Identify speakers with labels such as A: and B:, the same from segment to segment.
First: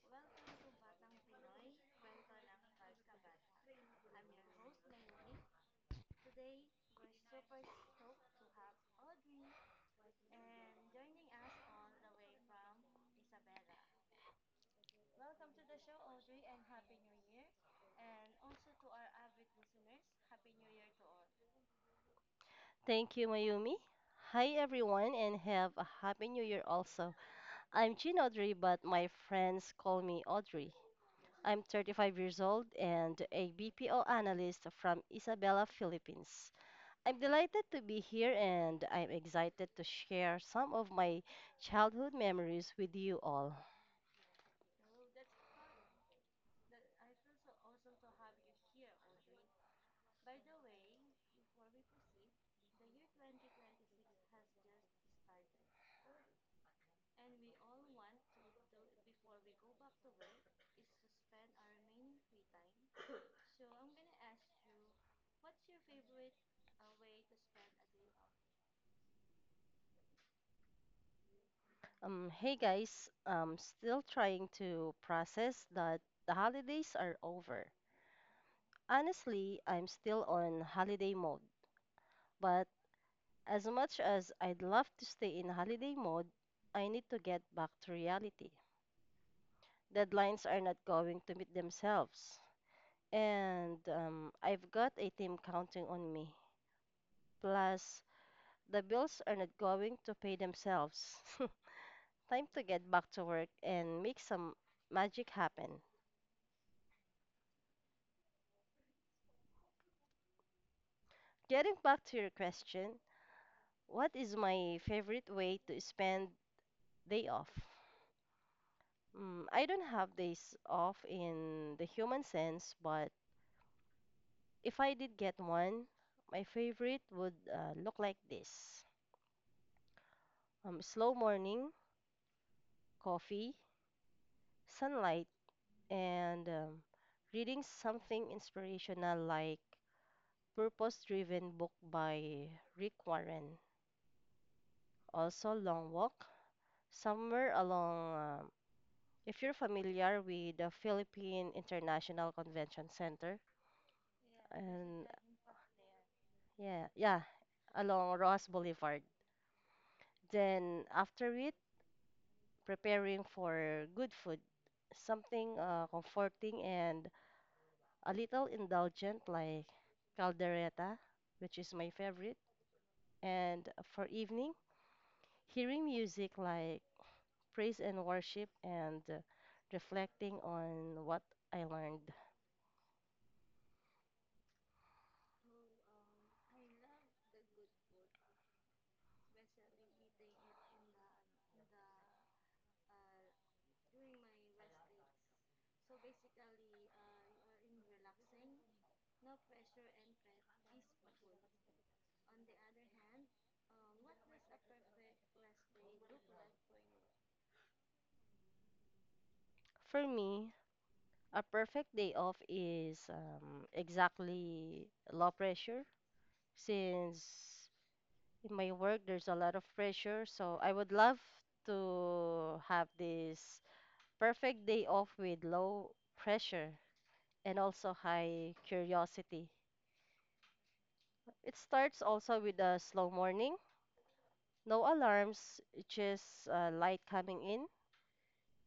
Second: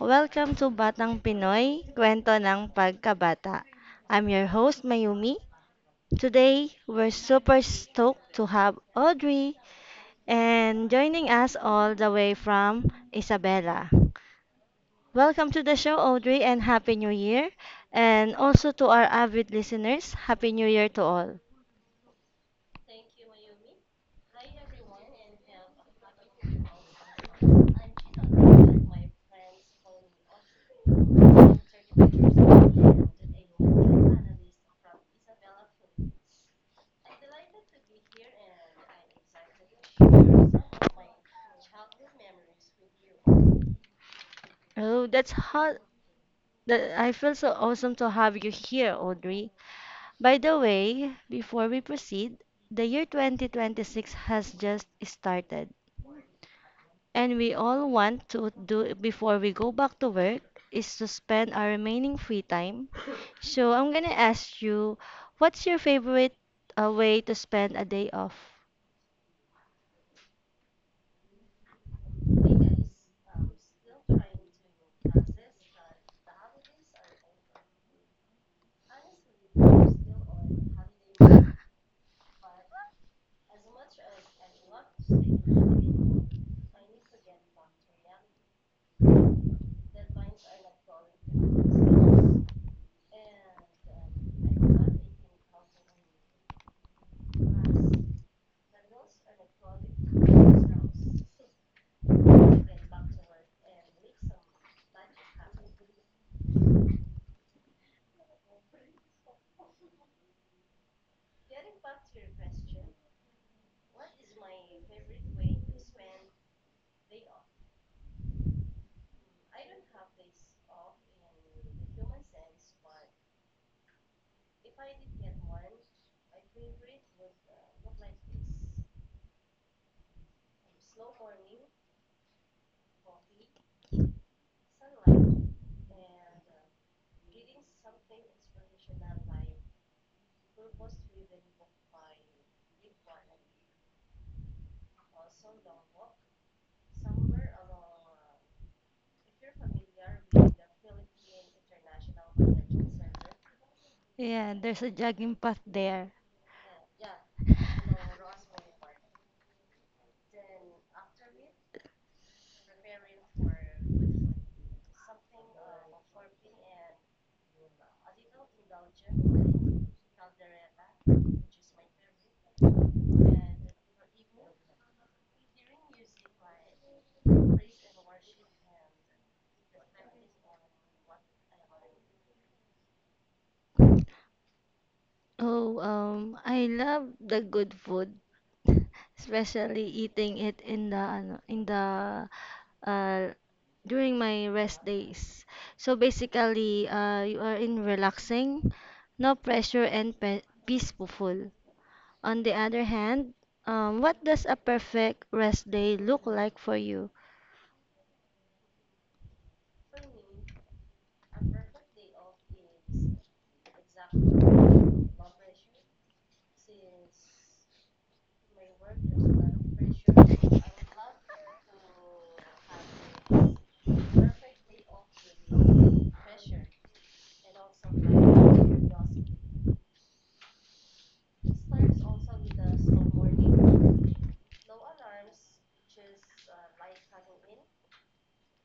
A: Welcome to Batang Pinoy, kwento ng pagkabata. I'm your host, Mayumi. Today, we're super stoked to have Audrey and joining us all the way from Isabela. Welcome to the show, Audrey, and Happy New Year. And also to our avid listeners, Happy New Year to all.
B: Thank you, Mayumi. Hi, everyone, and have a happy new year also. I'm Jean Audrey, but my friends call me Audrey. I'm 35 years old and a BPO analyst from Isabela, Philippines. I'm delighted to be here and I'm excited to share some of my childhood memories with you all.
A: Oh, that's hot. That, I feel so awesome to have you here, Audrey. By the way, before we proceed, the year 2026 has just started, and we all want to do before we go back to work is to spend our remaining free time. So I'm gonna ask you, what's your favorite way to spend a day off?
B: Hey guys, I'm still trying to process that the holidays are over. Honestly, I'm still on holiday mode, but as much as I'd love to stay in holiday mode, I need to get back to reality. Deadlines are not going to meet themselves, and I've got a team counting on me. Plus, the bills are not going to pay themselves. Time to get back to work and make some magic happen. Getting back to your question, what is my favorite way to spend day off? Mm, I don't have days off in the human sense, but if I did get one, my favorite would look like this: slow morning, coffee, sunlight, and reading something inspirational like Purpose Driven book by Rick Warren. Also, long walk somewhere along. If you're familiar with the Philippine International Convention Center,
A: Yeah, there's a
B: and
A: jogging path there.
B: yeah, yeah, along Ross Boulevard. Then after it, preparing for good food, something comforting and a little indulgent, like caldereta, which is my favorite. And for evening, hearing music like praise and worship, and reflecting on what I learned.
A: Oh, I love the good food, especially eating it in the ano, in the uh during my rest days. So basically, you are in relaxing, no pressure and pe peaceful. On the other hand, what does a perfect rest day look like for you?
B: For me, a perfect day off is exactly low pressure, since in my work there's a lot of pressure. So I would love to have this perfect day off with low pressure and also high curiosity. It starts also with a slow morning, no alarms, just light coming in,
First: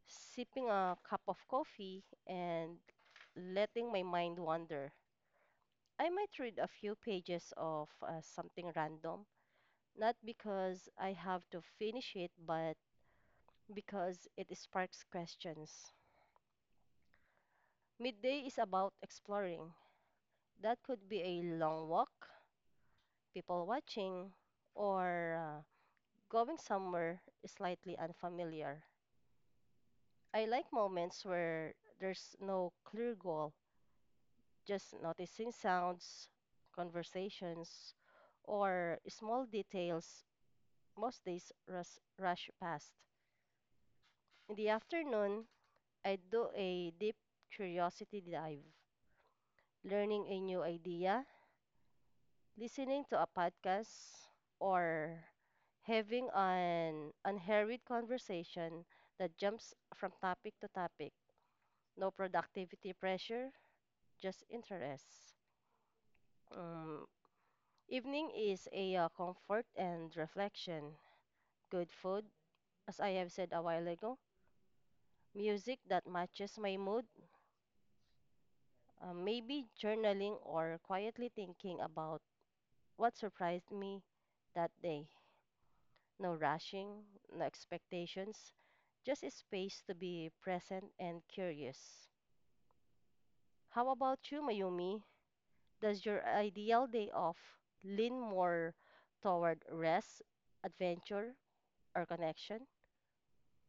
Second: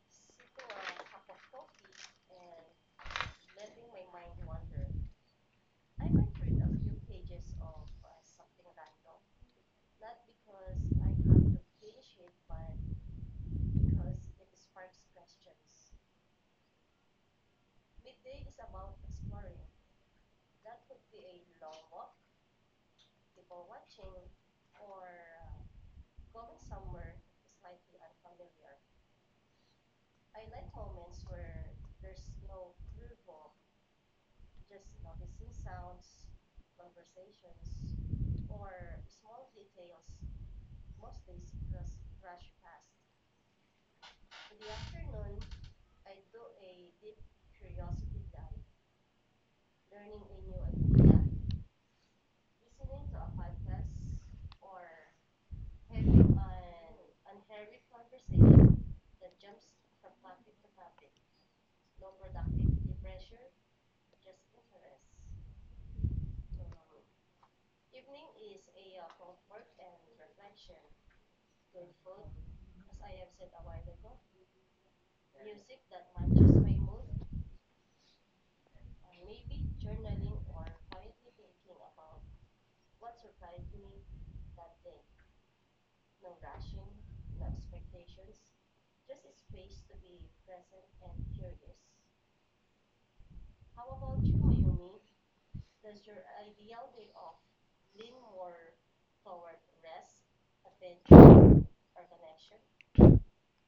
B: sipping a cup of coffee, and letting my mind wander. I might read a few pages of something random, not because I have to finish it, but because it sparks questions. Midday is about exploring. That could be a long walk, people watching, or going somewhere slightly unfamiliar. I like moments where there's no clear goal, just noticing sounds, conversations, or small details most days rush, rush past. In the afternoon, I do a deep curiosity dive, learning a new idea, listening to a podcast, or having an unhurried conversation that jumps from topic to topic. No productivity pressure, just interest. Um, Evening is a comfort and reflection. Good food, as I have said a while ago. Music that matches my mood. Maybe journaling or quietly thinking about what surprised me that day. No rushing, no expectations, just a space to be present and curious. How about you, Mayumi? Does your ideal day off lean more toward rest, adventure, or connection?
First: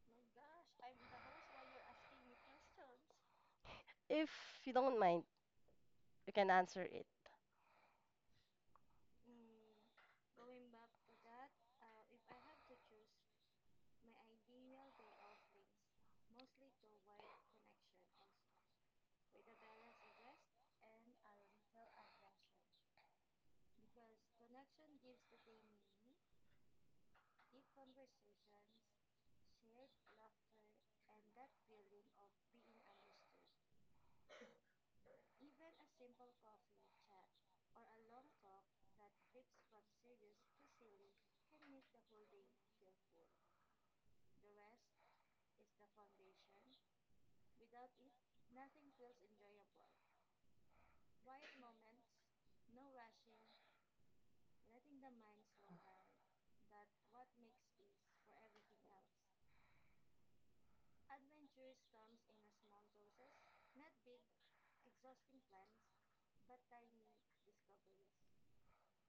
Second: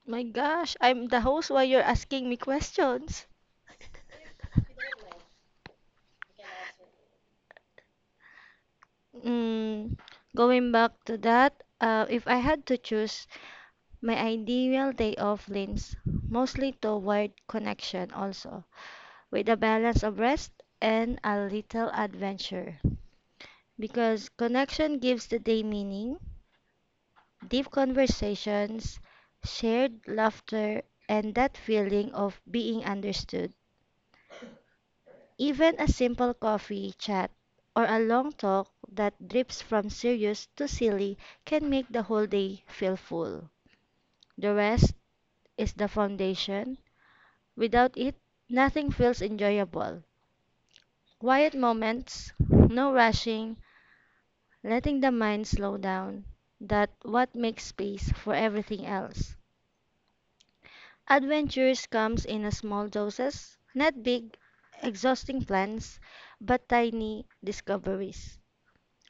A: My gosh, I'm the host while you're asking me questions.
B: If you don't mind, you can answer it.
A: Mm, going back to that, if I had to choose, my ideal day off leans mostly toward connection also, with a balance of rest and a little adventure. Because connection gives the day meaning, deep conversations, shared laughter, and that feeling of being understood. Even a simple coffee chat or a long talk that drifts from serious to silly can make the whole day feel full. The rest is the foundation. Without it, nothing feels enjoyable. Quiet moments, no rushing, letting the mind slow down, that what makes space for everything else. Adventures comes in a small doses, not big, exhausting plans, but tiny discoveries.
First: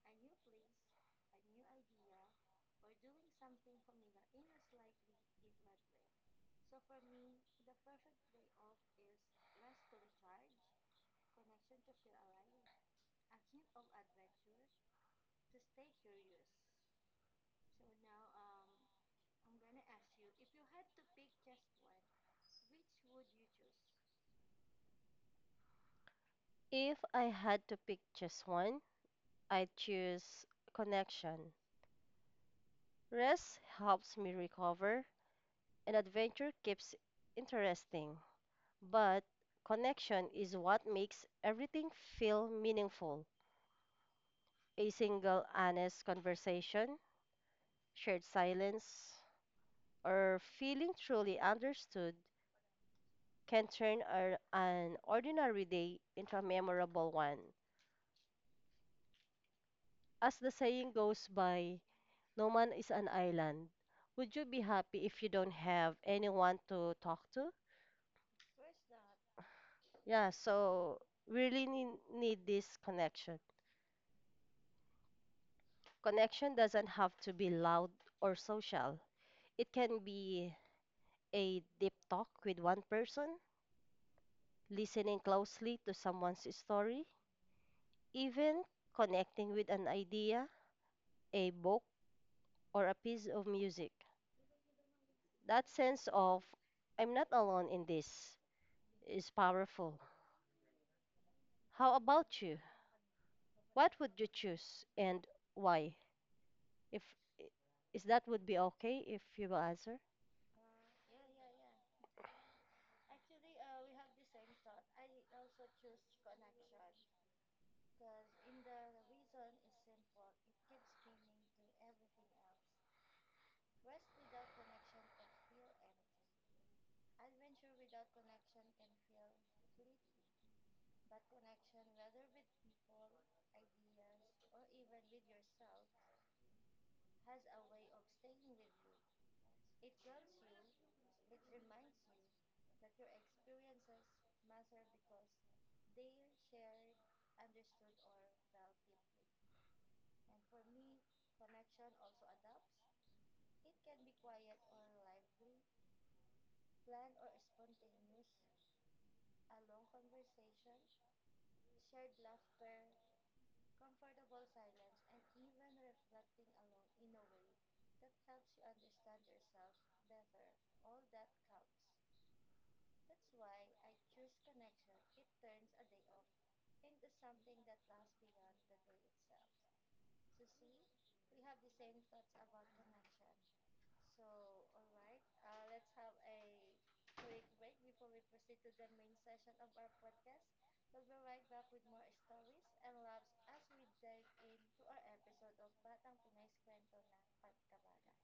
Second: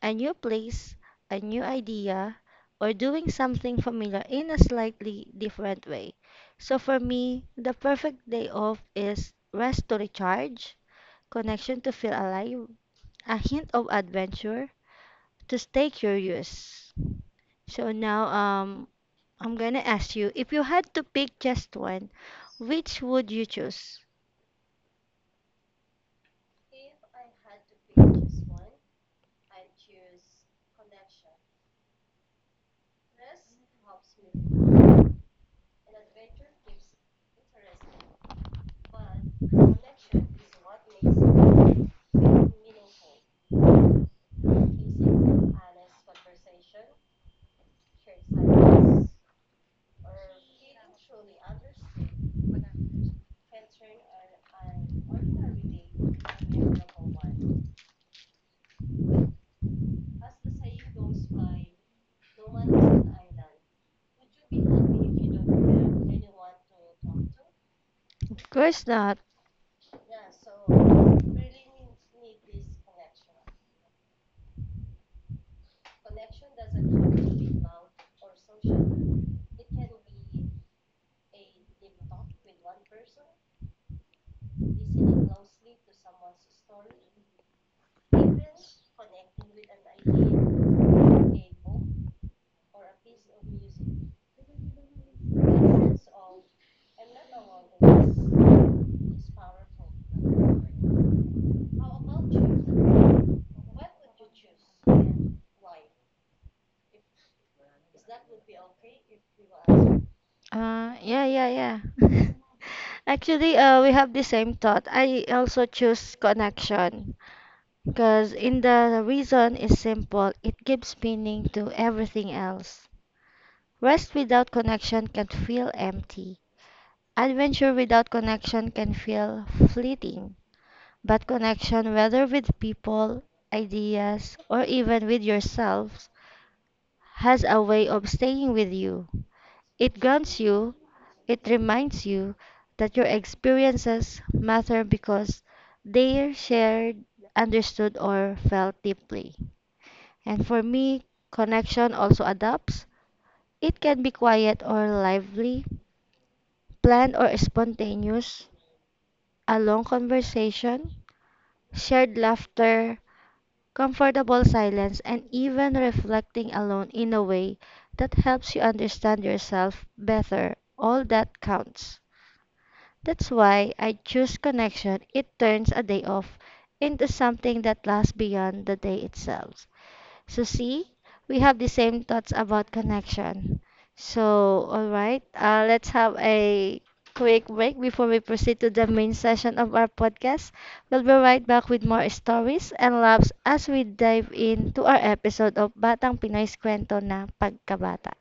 A: A new place, a new idea, or doing something familiar in a slightly different way. So for me, the perfect day off is rest to recharge, connection to feel alive, a hint of adventure to stay curious. So now I'm gonna ask you, if you had to pick just one, which would you choose?
B: If I had to pick just one, I'd choose connection. Rest helps me recover, and adventure keeps interesting. But connection is what makes everything feel meaningful. A single honest conversation, shared silence, or feeling truly understood can turn an ordinary day into a memorable one. As the saying goes by, no man is an island. Would you be happy if you don't have anyone to talk to?
A: Of course not.
B: Yeah, so we really need this connection. Connection doesn't have to be loud or social. It can be a deep talk with one person, listening closely to someone's story, even connecting with an idea, a book, or a piece of music. That sense of I'm not alone in this is powerful. How about you? What would you choose and why? If is that would be okay if you will answer?
A: Yeah, yeah, yeah. Actually, we have the same thought. I also choose connection because in the reason is simple. It gives meaning to everything else. Rest without connection can feel empty. Adventure without connection can feel fleeting, but connection, whether with people, ideas, or even with yourself, has a way of staying with you. It grounds you, it reminds you that your experiences matter because they are shared, understood, or felt deeply. And for me, connection also adapts. It can be quiet or lively, planned or spontaneous, a long conversation, shared laughter, comfortable silence, and even reflecting alone in a way that helps you understand yourself better, all that counts. That's why I choose connection. It turns a day off into something that lasts beyond the day itself. So see, we have the same thoughts about connection. So all right, let's have a quick break before we proceed to the main session of our podcast. We'll be right back with more stories and laughs as we dive into our episode of Batang Pinoy's Kwento na Pagkabata.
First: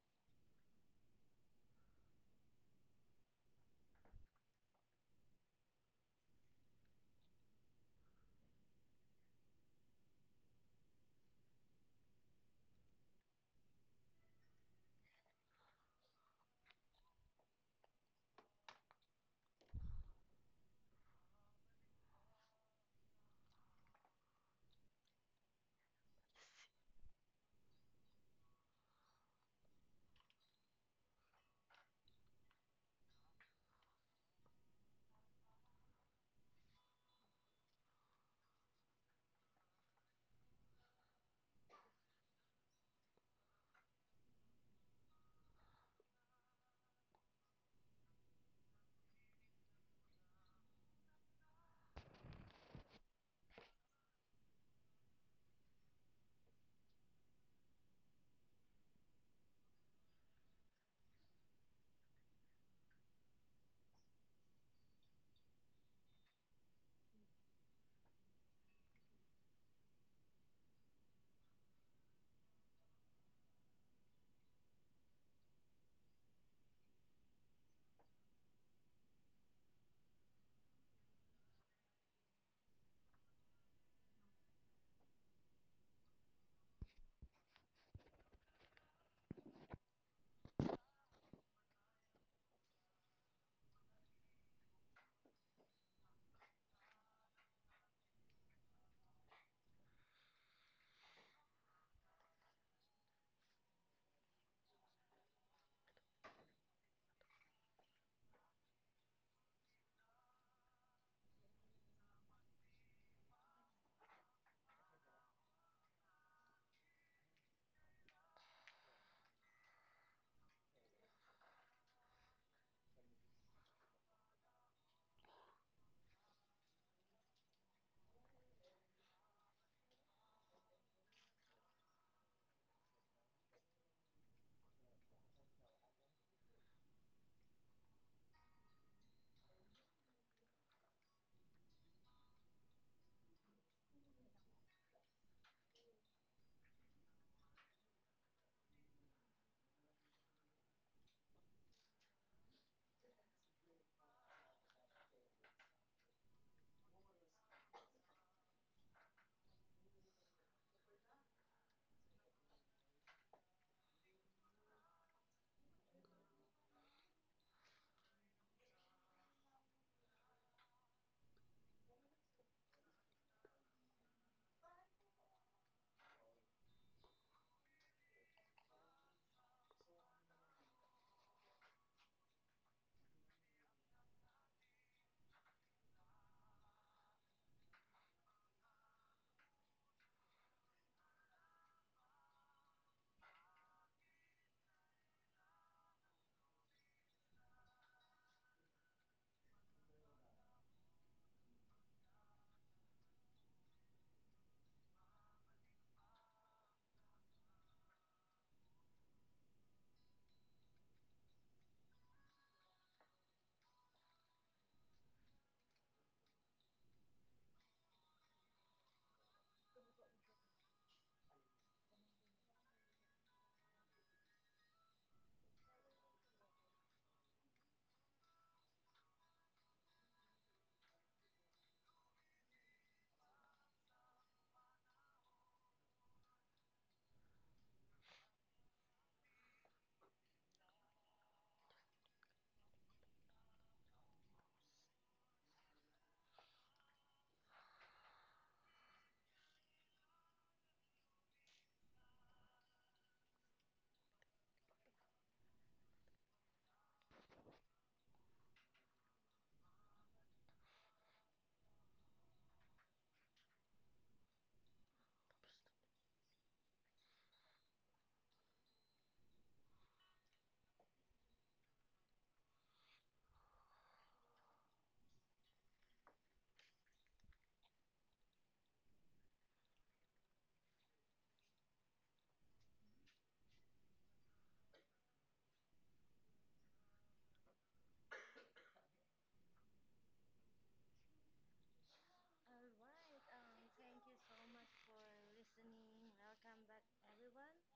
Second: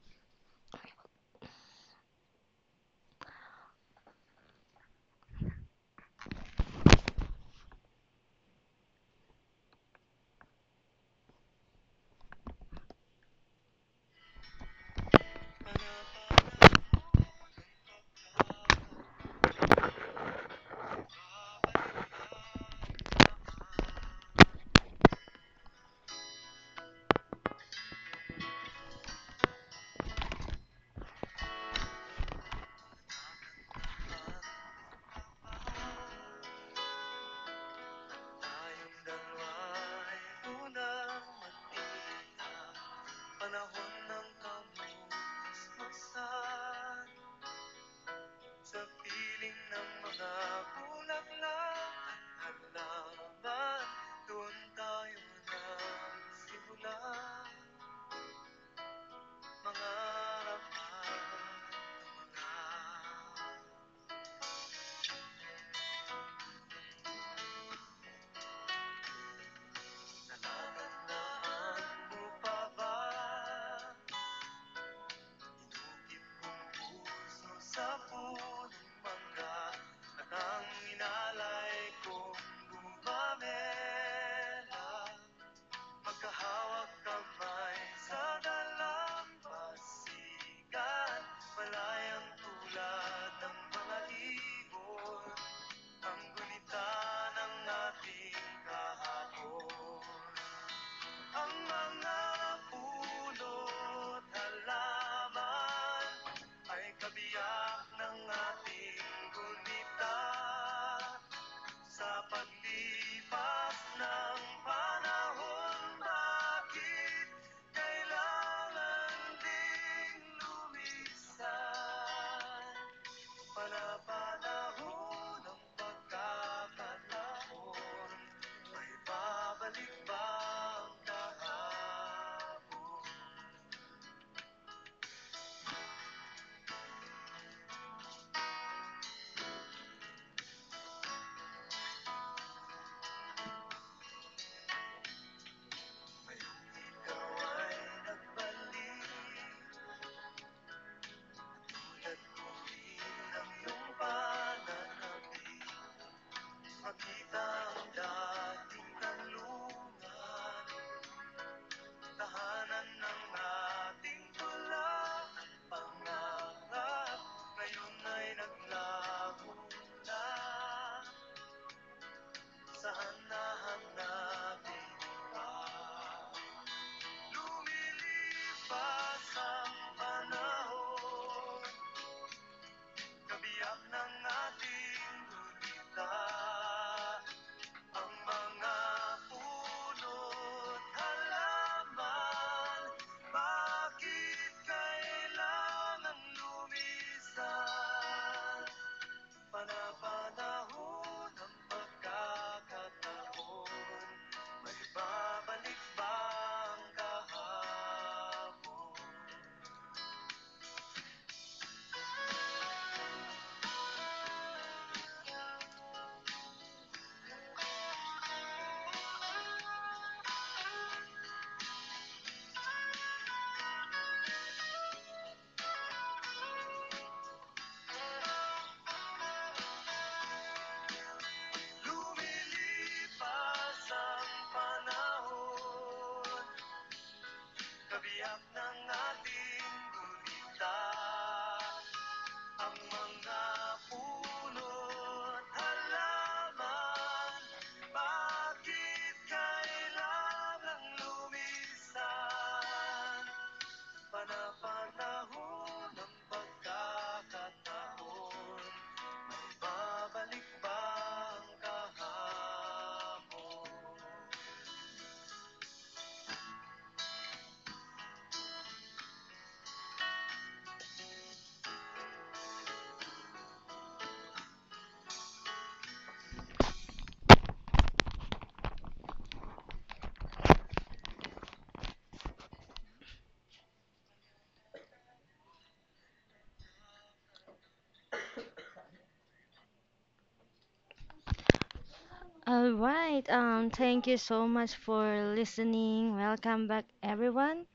A: All right, thank you so much for listening. Welcome back, everyone.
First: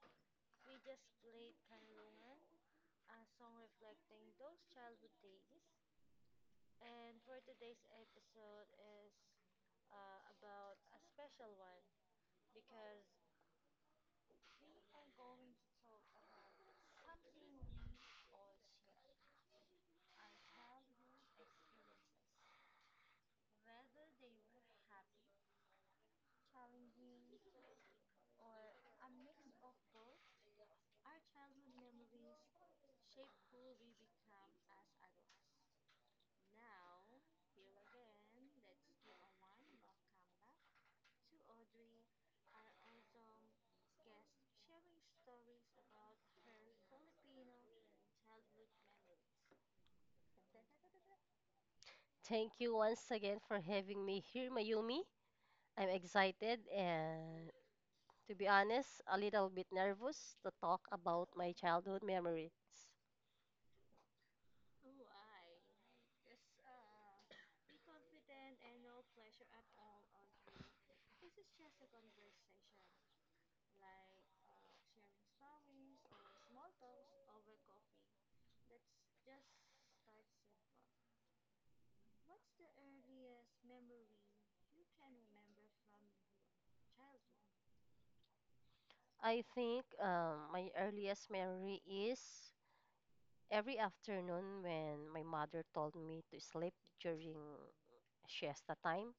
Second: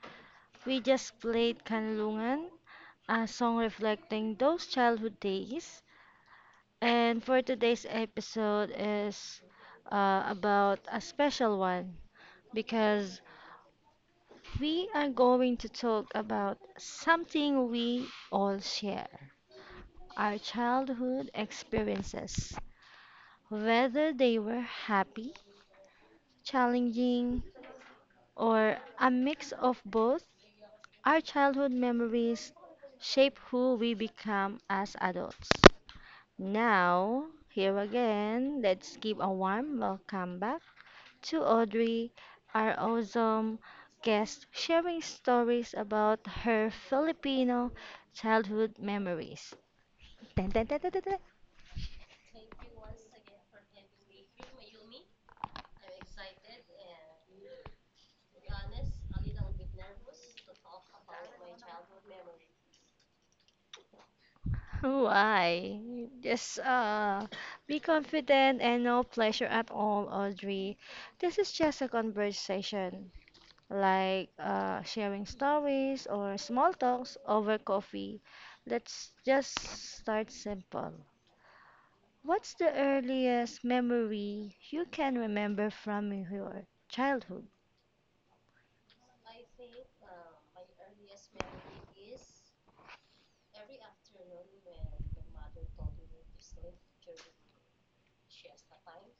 A: We just played Kanlungan, a song reflecting those childhood days. And for today's episode is about a special one, because we are going to talk about something we all share, our childhood experiences, whether they were happy, challenging, or a mix of both. Our childhood memories shape who we become as adults. Now, here again, let's give a warm welcome back to Audrey, our awesome guest, sharing stories about her Filipino childhood memories. Dun, dun, dun, dun, dun, dun.
B: Thank you once again for having me here, Mayumi. I'm excited and to be honest, a little bit nervous to talk about my childhood memories.
A: Why? Just be confident and no pleasure at all, Audrey. This is just a conversation, like sharing stories or small talks over coffee. Let's just start simple. What's the earliest memory you can remember from your childhood?
B: I think my earliest memory is every afternoon when my mother told me to sleep during siesta time.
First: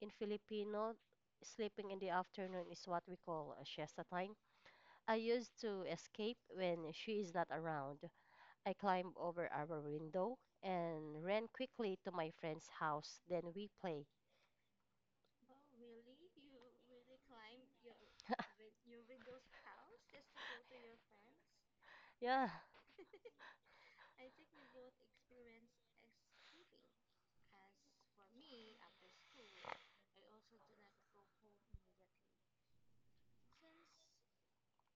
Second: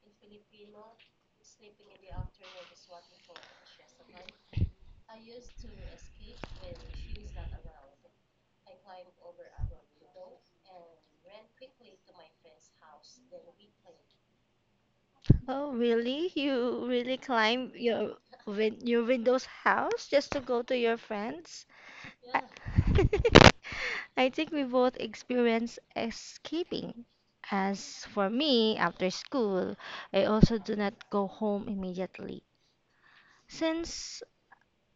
B: In Filipino, sleeping in the afternoon is what we call a siesta time. I used to escape when she is not around. I climbed over our window and ran quickly to my friend's house. Then we play.
A: Oh, really? You really climb your Windows house just to go to your friends? I,
B: Yeah,
A: I think we both experience escaping. As for me, after school, I also do not go home immediately. Since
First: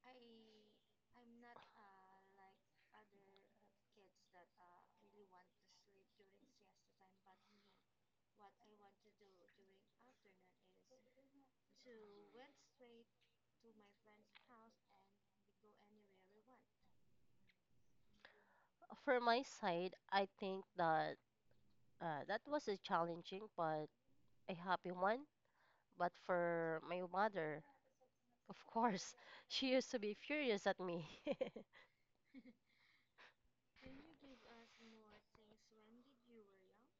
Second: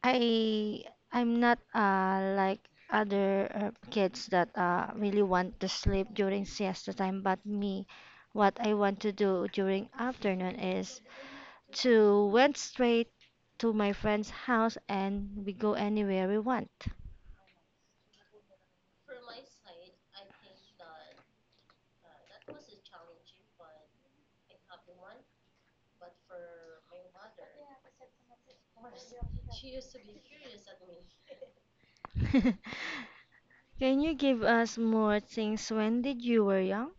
A: I I'm not like other kids that really want to sleep during siesta time, but me, what I want to do during afternoon is to went straight to my friend's house and we go anywhere we want.
B: for my side, I think that that was a challenging but a happy one. But for my mother, of course, she used to be furious at me.
A: Can you give us more things? When did you were young?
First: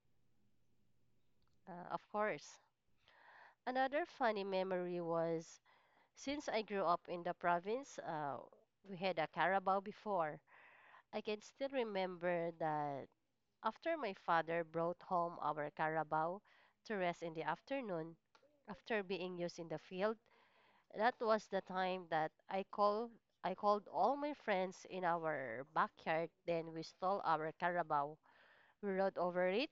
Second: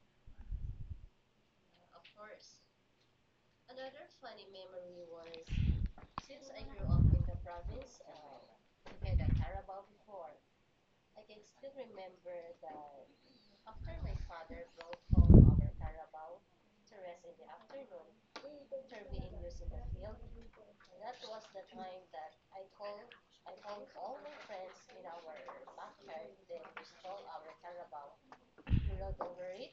B: of course. Another funny memory was, since I grew up in the province, we had a Carabao before. I can still remember that after my father brought home our Carabao to rest in the afternoon, after being used in the field, that was the time that I called all my friends in our backyard. Then we stole our Carabao. We rode over it,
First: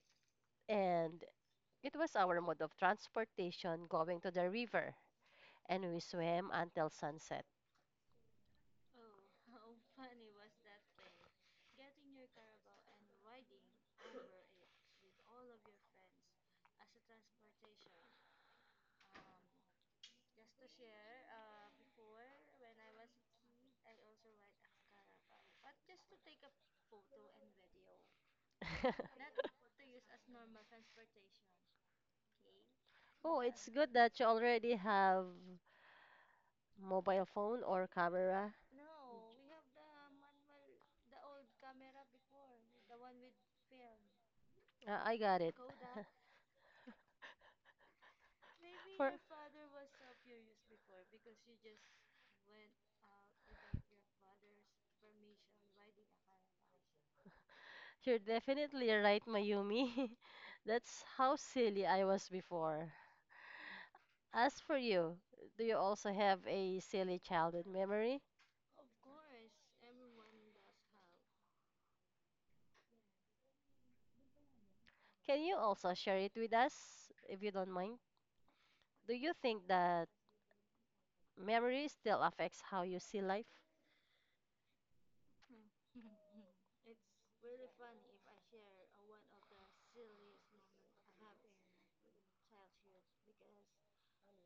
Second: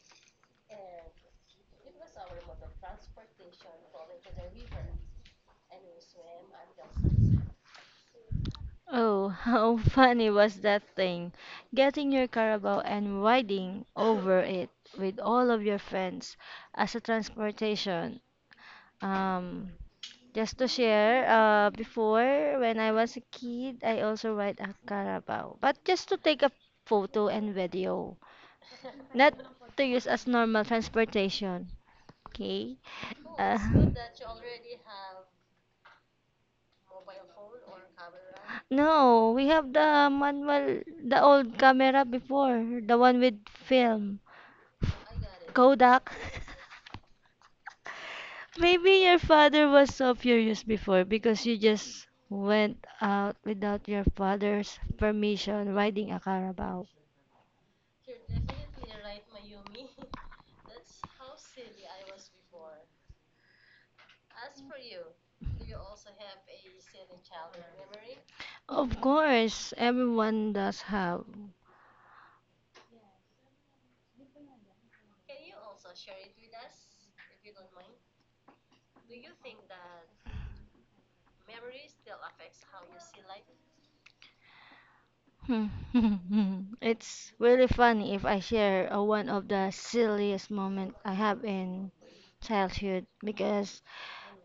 B: and it was our mode of transportation going to the river. And we swam until sunset.
A: Oh, how funny was that thing? Getting your Carabao and riding over it with all of your friends as a transportation. Um, just to share, before when I was a kid, I also ride a Carabao, but just to take a photo and video, not to use as normal transportation. Okay.
B: Oh,
A: Uh,
B: it's good that you already have mobile phone or camera.
A: No, we have the manual, the old camera before, the one with film.
B: I got it.
A: Kodak. Maybe
B: For
A: your father was so furious before because you just went out without your father's permission riding a Carabao.
B: you're definitely right, Mayumi. That's how silly I was before. As for you, do you also have a silly childhood memory?
A: Of course, everyone does have.
B: Can you also share it with us, if you don't mind? Do you think that memory still affects how you see life?
A: It's really funny if I share one of the silliest moment I have in childhood because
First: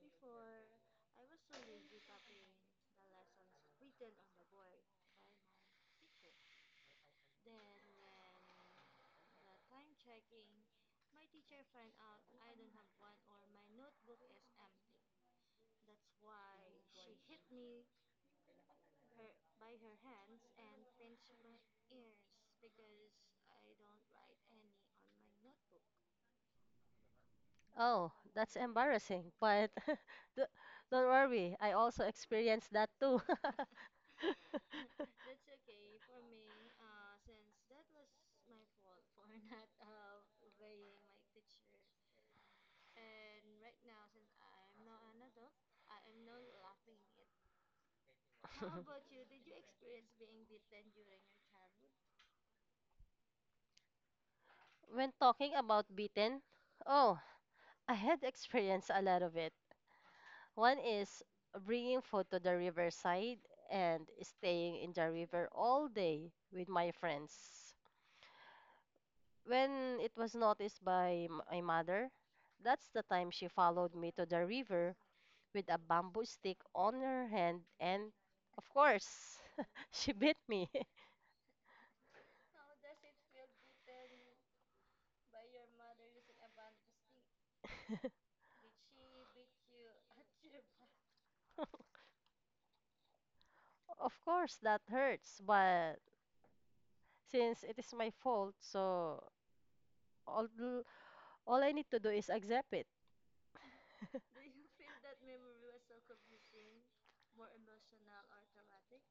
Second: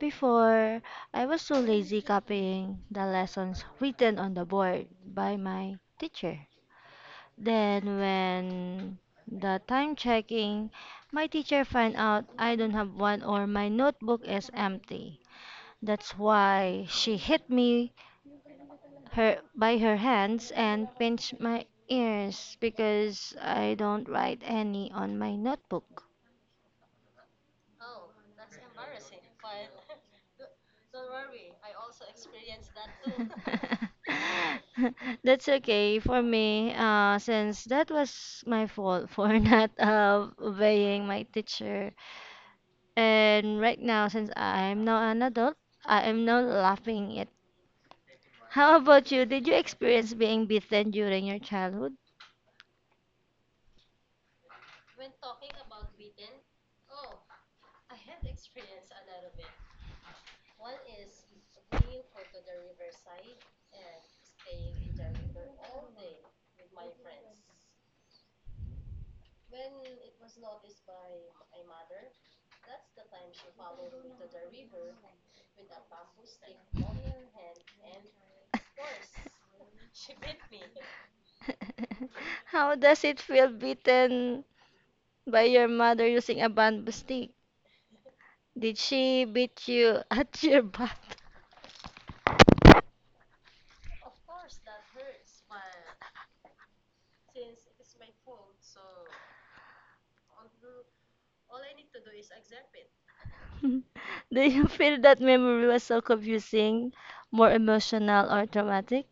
A: before, I was so lazy copying the lessons written on the board by my teacher. Then, when the time checking, my teacher find out I don't have one or my notebook is empty. That's why she hit me her by her hands and pinched my ears because I don't write any on my notebook.
B: Oh, that's embarrassing, but do- don't worry, I also experienced that too.
A: Too. That's okay for me, since that was my fault for not obeying my teacher. And right now, since I'm now an adult, I am now laughing it. How about you? Did you experience being beaten during your childhood?
B: When talking about beaten, oh, I had experienced a lot of it. One is bringing food to the riverside and staying in the river all day with my friends. When it was noticed by my mother, that's the time she followed me to the river with a bamboo stick on her hand, and of course, she bit me.
A: How does it feel beaten by your mother using a bamboo stick? Did she beat you at your back?
B: Of course, that hurts, but since it is my fault, so all, all I need to do is accept it.
A: Do you feel that memory was so confusing, more emotional or traumatic?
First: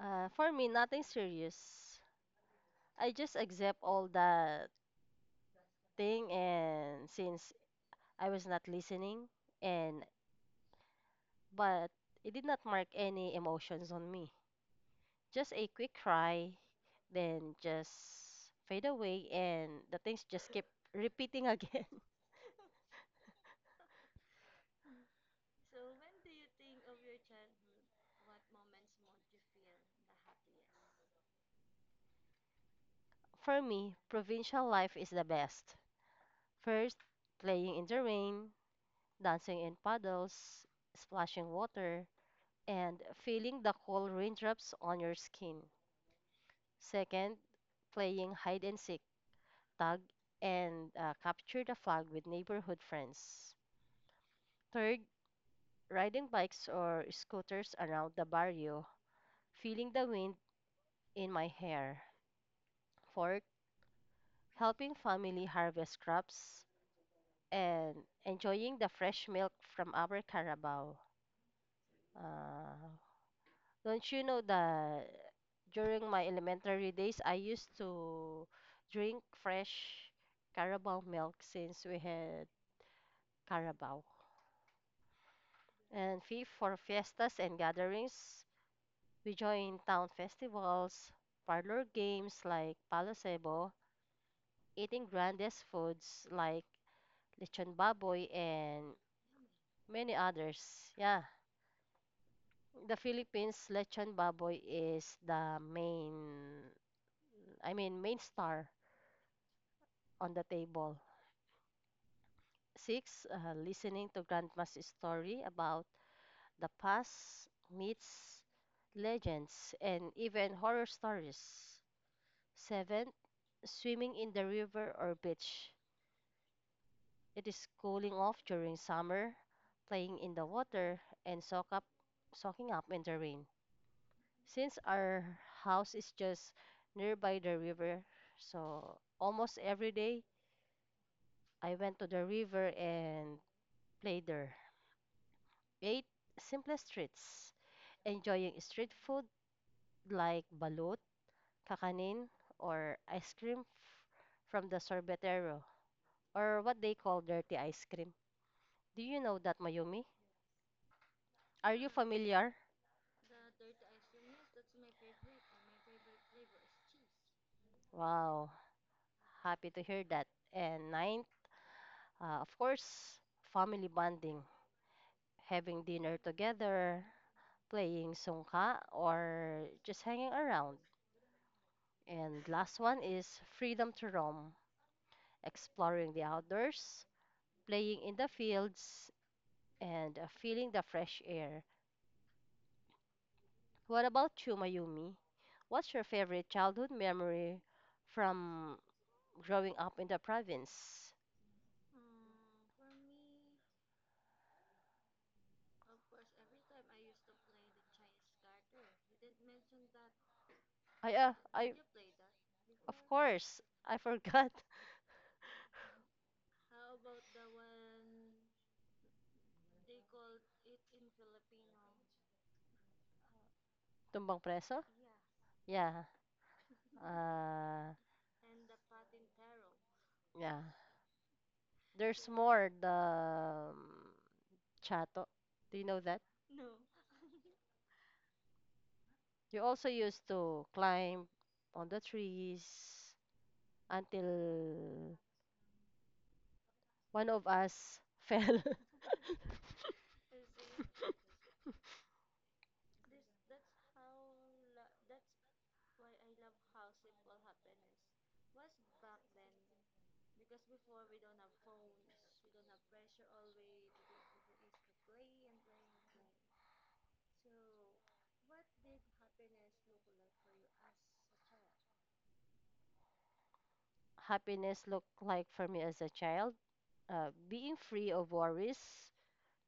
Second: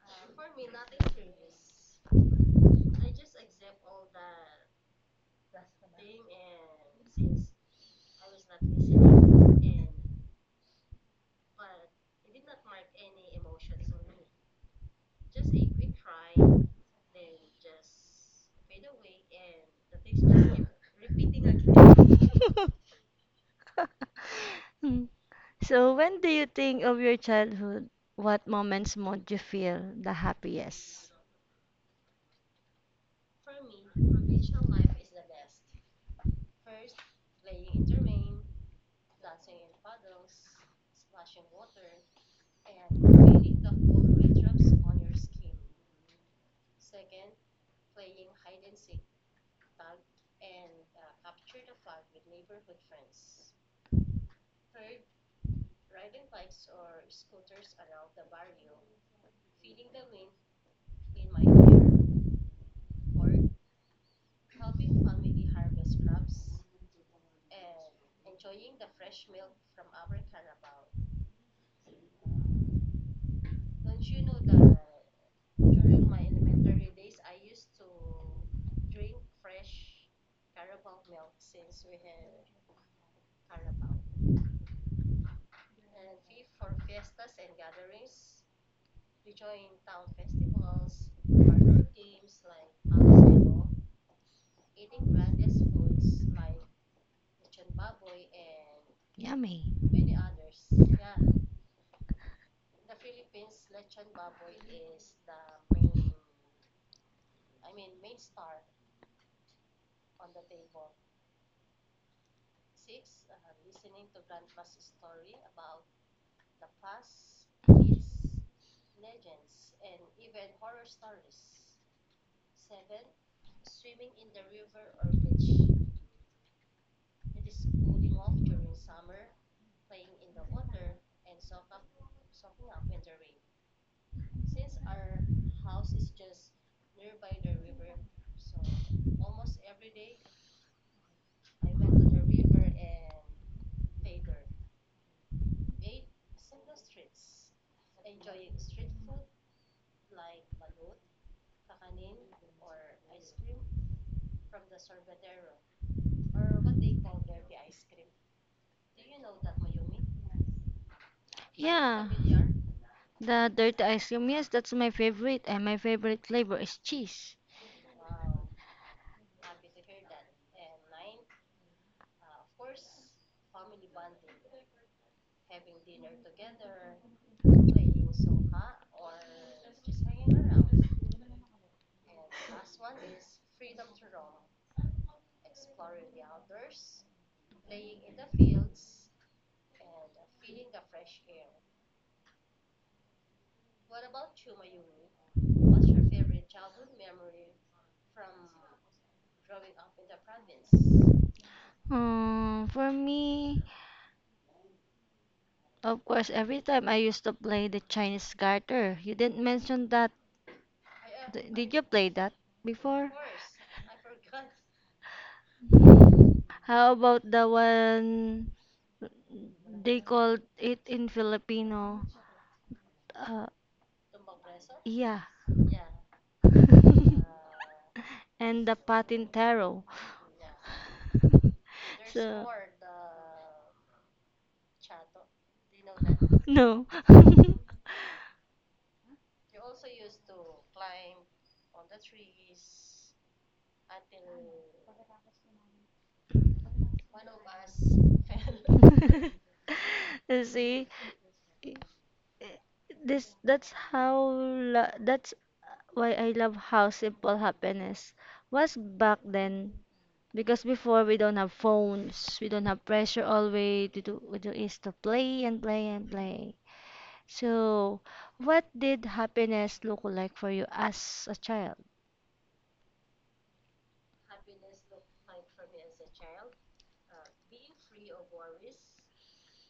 B: For me, nothing serious. I just accept all that thing, and since I was not listening and but it did not mark any emotions on me. Just a quick cry, then just fade away and the things just keep repeating again.
A: Mm. So, when do you think of your childhood? What moments made you feel the happiest?
B: For me, provincial life is the best. First, playing in the rain, dancing in puddles, splashing water, and feeling the cold raindrops on your skin. Second, playing hide and seek, tag, and capture the flag with neighborhood friends. Third, riding bikes or scooters around the barrio, feeling the wind in my hair. Fourth, helping family harvest crops and enjoying the fresh milk from our carabao. Uh, don't you know that during my elementary days, I used to drink fresh carabao milk since we had carabao. And fifth, for fiestas and gatherings, we join town festivals, parlor games like Palosebo, eating grandest foods like lechon baboy and
A: Yummy.
B: many others. Yeah, in the Philippines lechon baboy is the main, I mean, main star on the table. Six, listening to grandma's story about the past, myths, legends, and even horror stories. Seventh, swimming in the river or beach. It is cooling off during summer, playing in the water, and soaking up in the rain. Since our house is just nearby the river, so almost every day I went to the river and played there. Eight, simplest treats. Enjoying street food like balut, kakanin, or ice cream from the sorbetero, or what they call dirty ice cream. Do you know that, Mayumi? Are you
A: Yeah.
B: familiar?
A: The dirty ice cream, yes, that's my favorite, and my favorite flavor is cheese.
B: Wow, happy to hear that. And ninth, of course, family bonding, having dinner together, playing sungka, or just hanging around. And last one is freedom to roam, exploring the outdoors, playing in the fields, and feeling the fresh air. What about you, Mayumi? What's your favorite childhood memory from growing up in the province?
A: For me, of course, every time I used to play the Chinese garter. You didn't mention that.
B: I uh,
A: Did
B: I
A: you play that
B: of
A: before?
B: course I forgot.
A: How about the one they called it in Filipino? Uh,
B: Tumbang preso?
A: yeah.
B: Yeah. Uh,
A: And the patintero.
B: yeah. There's
A: So,
B: more the um, chato. Do you know that?
A: no.
B: You also used to climb on the trees until one of us fell.
A: You see, I- I- this, that's how that's why I love how simple happiness was back then. Because before we don't have phones, we don't have pressure always. We do is to play and play and play. So, what did happiness look like for you as a child?
B: Happiness looked like for me as a child, being free of worries,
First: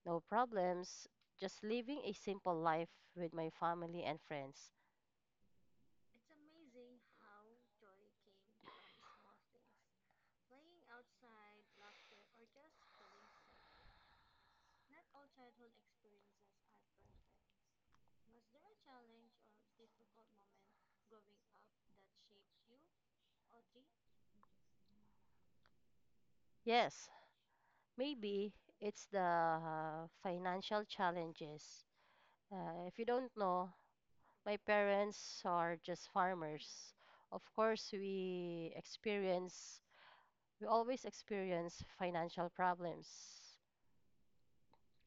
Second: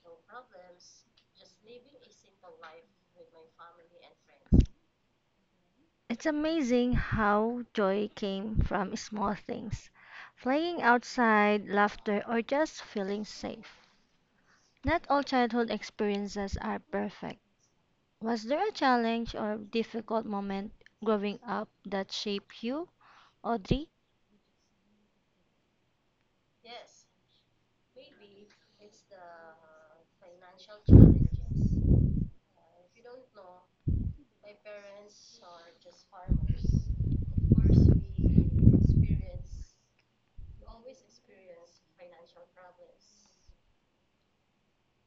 B: no problems, just living a simple life with my family and friends.
A: It's amazing how joy came from small things. Playing outside, laughter, or just feeling safe. Not all childhood experiences are perfect. Was there a challenge or difficult moment growing up that shaped you, Audrey?
B: Yes, maybe it's the financial challenges. If you don't know, my parents are just farmers. Of course, we experience, we always experience financial problems.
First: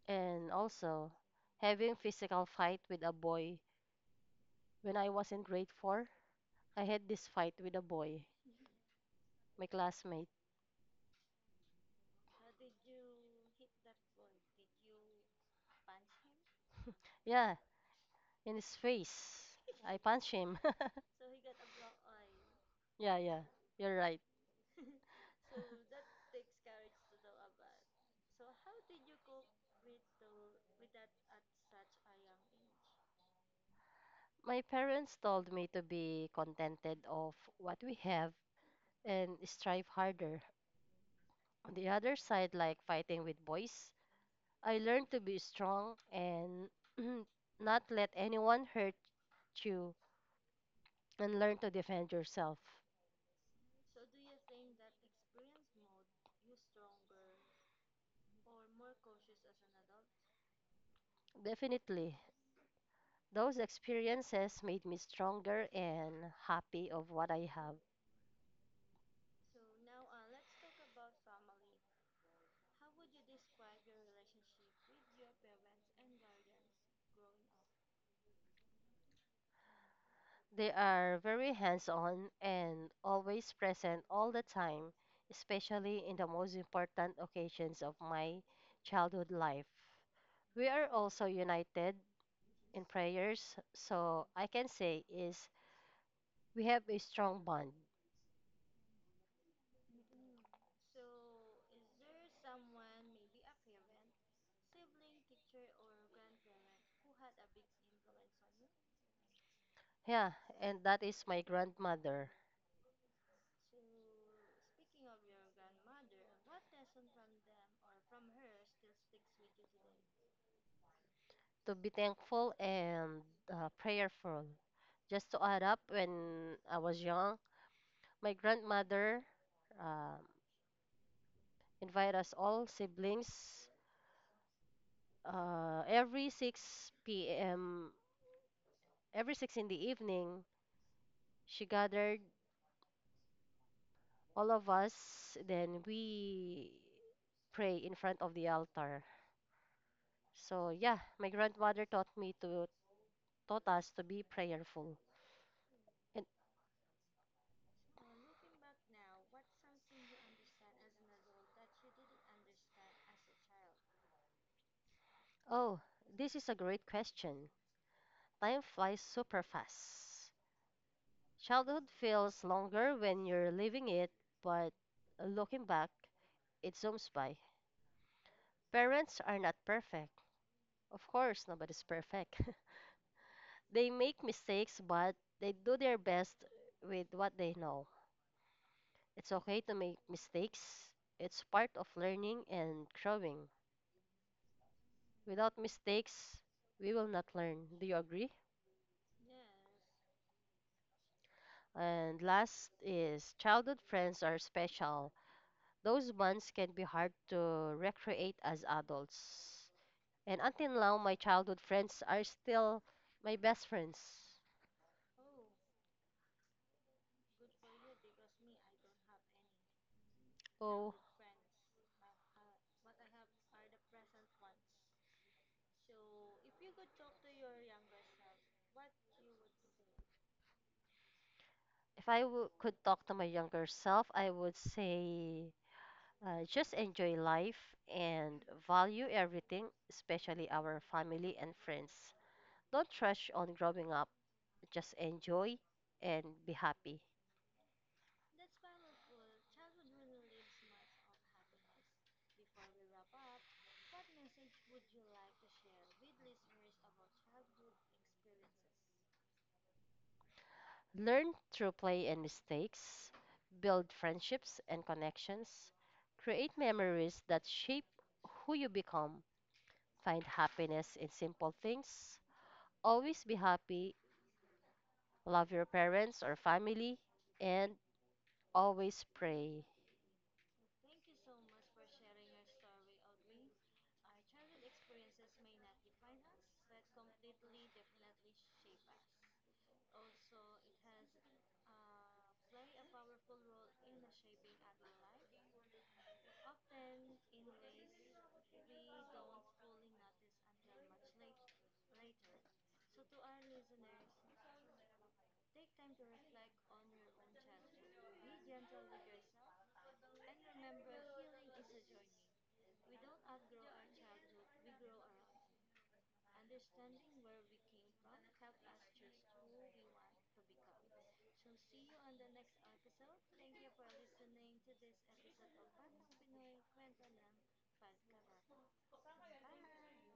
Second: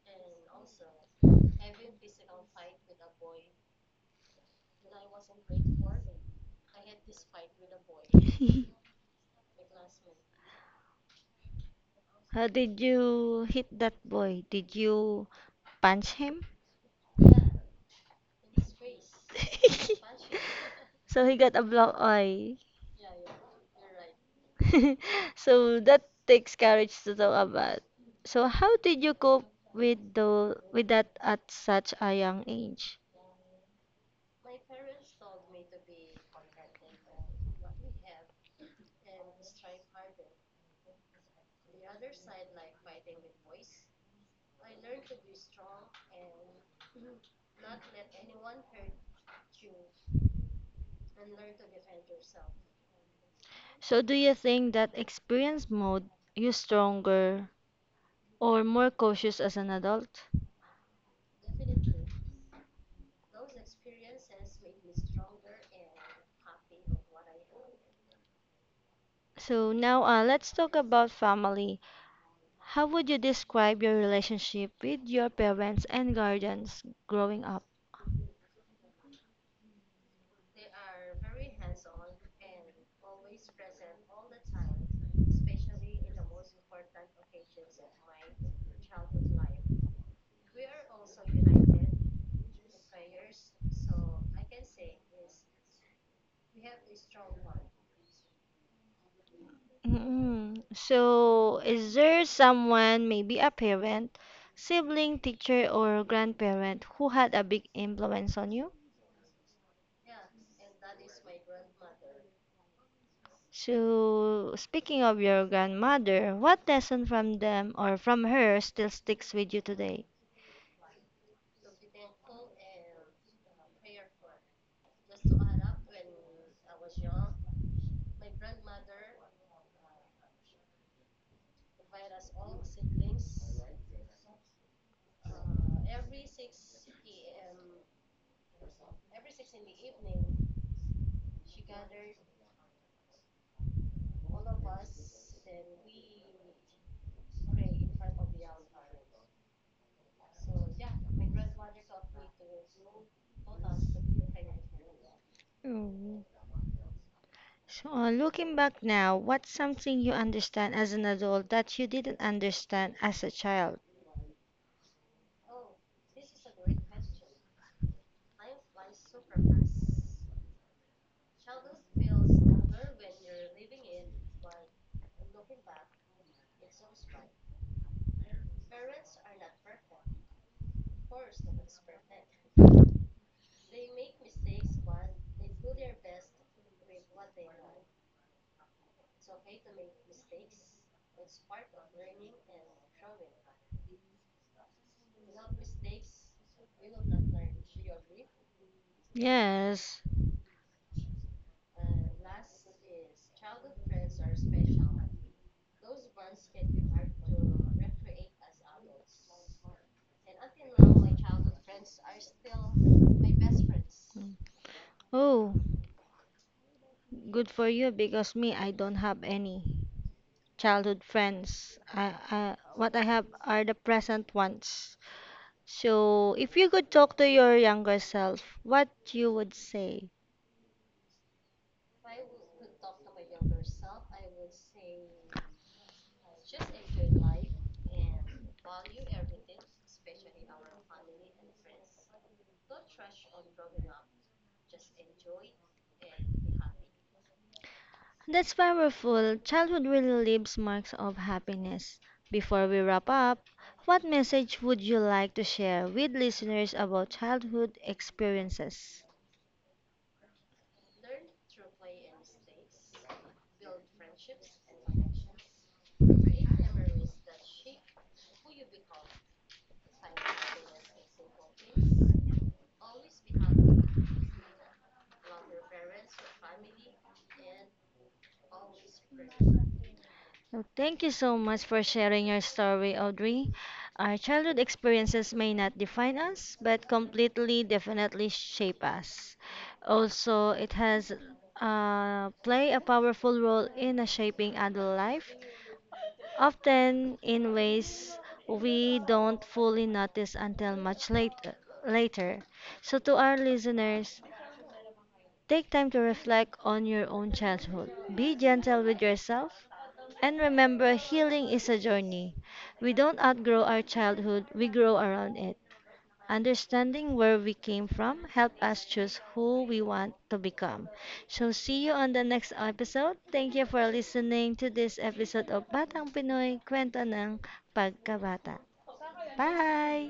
B: And also, having physical fight with a boy. When I was in grade 4, I had this fight with a boy, my classmate.
A: How did you hit that boy? Did you punch him?
B: Yeah, in his face. I punched him.
A: So he got a block eye.
B: Yeah, yeah, you're right.
A: So that takes courage to talk about. So how did you cope with the with that at such a young age?
B: My parents told me to be contented of what we have and strive harder. On the other side, like fighting with boys, I learned to be strong and not let anyone hurt you and learn to defend yourself.
A: So do you think that experience mode you stronger or more cautious as an adult?
B: Definitely, those experiences made me stronger and happy of what I have.
A: So now let's talk about family. How would you describe your relationship with your parents and guardians growing up?
B: They are very hands on and always present all the time, especially in the most important occasions of my childhood life. We are also united in prayers, so I can say is we have a strong bond.
A: Mm-mm. So, is there someone, maybe a parent, sibling, teacher, or grandparent, who had a big influence on you?
B: Yeah, and that is my grandmother.
A: So, speaking of your grandmother, what lesson from them or from her still sticks with you today?
B: To be thankful and prayerful. Just to add up, when I was young, my grandmother um, invited us all siblings every 6 p.m., every 6 in the evening, she gathered all of us. Then we pray in front of the altar. So yeah, my grandmother taught me to taught us to be prayerful. And
A: Mm. So, looking back now, what's something you understand as an adult that you didn't understand as a child?
B: oh, this is a great question. Time flies super fast. Childhood feels longer when you're living it, but looking back, it zooms by. Parents are not perfect. Of course, nobody's perfect. They make mistakes, but they do their best with what they know. It's okay to make mistakes. It's part of learning and growing. Without mistakes, we will not learn. Do you agree?
A: Yes.
B: And last is childhood friends are special. Those bonds can be hard to recreate as adults. And until now, my childhood friends are still my best friends.
A: Oh, good for you, because me, I don't have any
B: Oh,
A: childhood friends. What I have are the present ones. So, if you could talk to your younger self, what you would say?
B: if could talk to my younger self, I would say just enjoy life and value everything, especially our family and friends. Don't rush on growing up, just enjoy and be happy.
A: That's powerful. Childhood really leaves marks of happiness. Before we wrap up, what message would you like to share with listeners about childhood experiences?
B: Learn through play and mistakes, build friendships and connections, create memories that shape who you become, find happiness in simple things, always be happy, love your parents or family, and always pray.
A: Well, thank you so much for sharing your story, Audrey. Our childhood experiences may not define us, but completely, definitely shape us. Also, it has play a powerful role in a shaping adult life, often in ways we don't fully notice until much later. Later, so to our listeners, take time to reflect on your own childhood. Be gentle with yourself. And remember, healing is a journey. We don't outgrow our childhood, we grow around it. Understanding where we came from help us choose who we want to become. So see you on the next episode. Thank you for listening to this episode of Batang Pinoy Kwento ng Pagkabata. Bye!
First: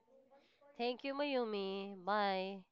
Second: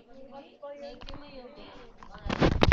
B: Thank you, Mayumi. Bye.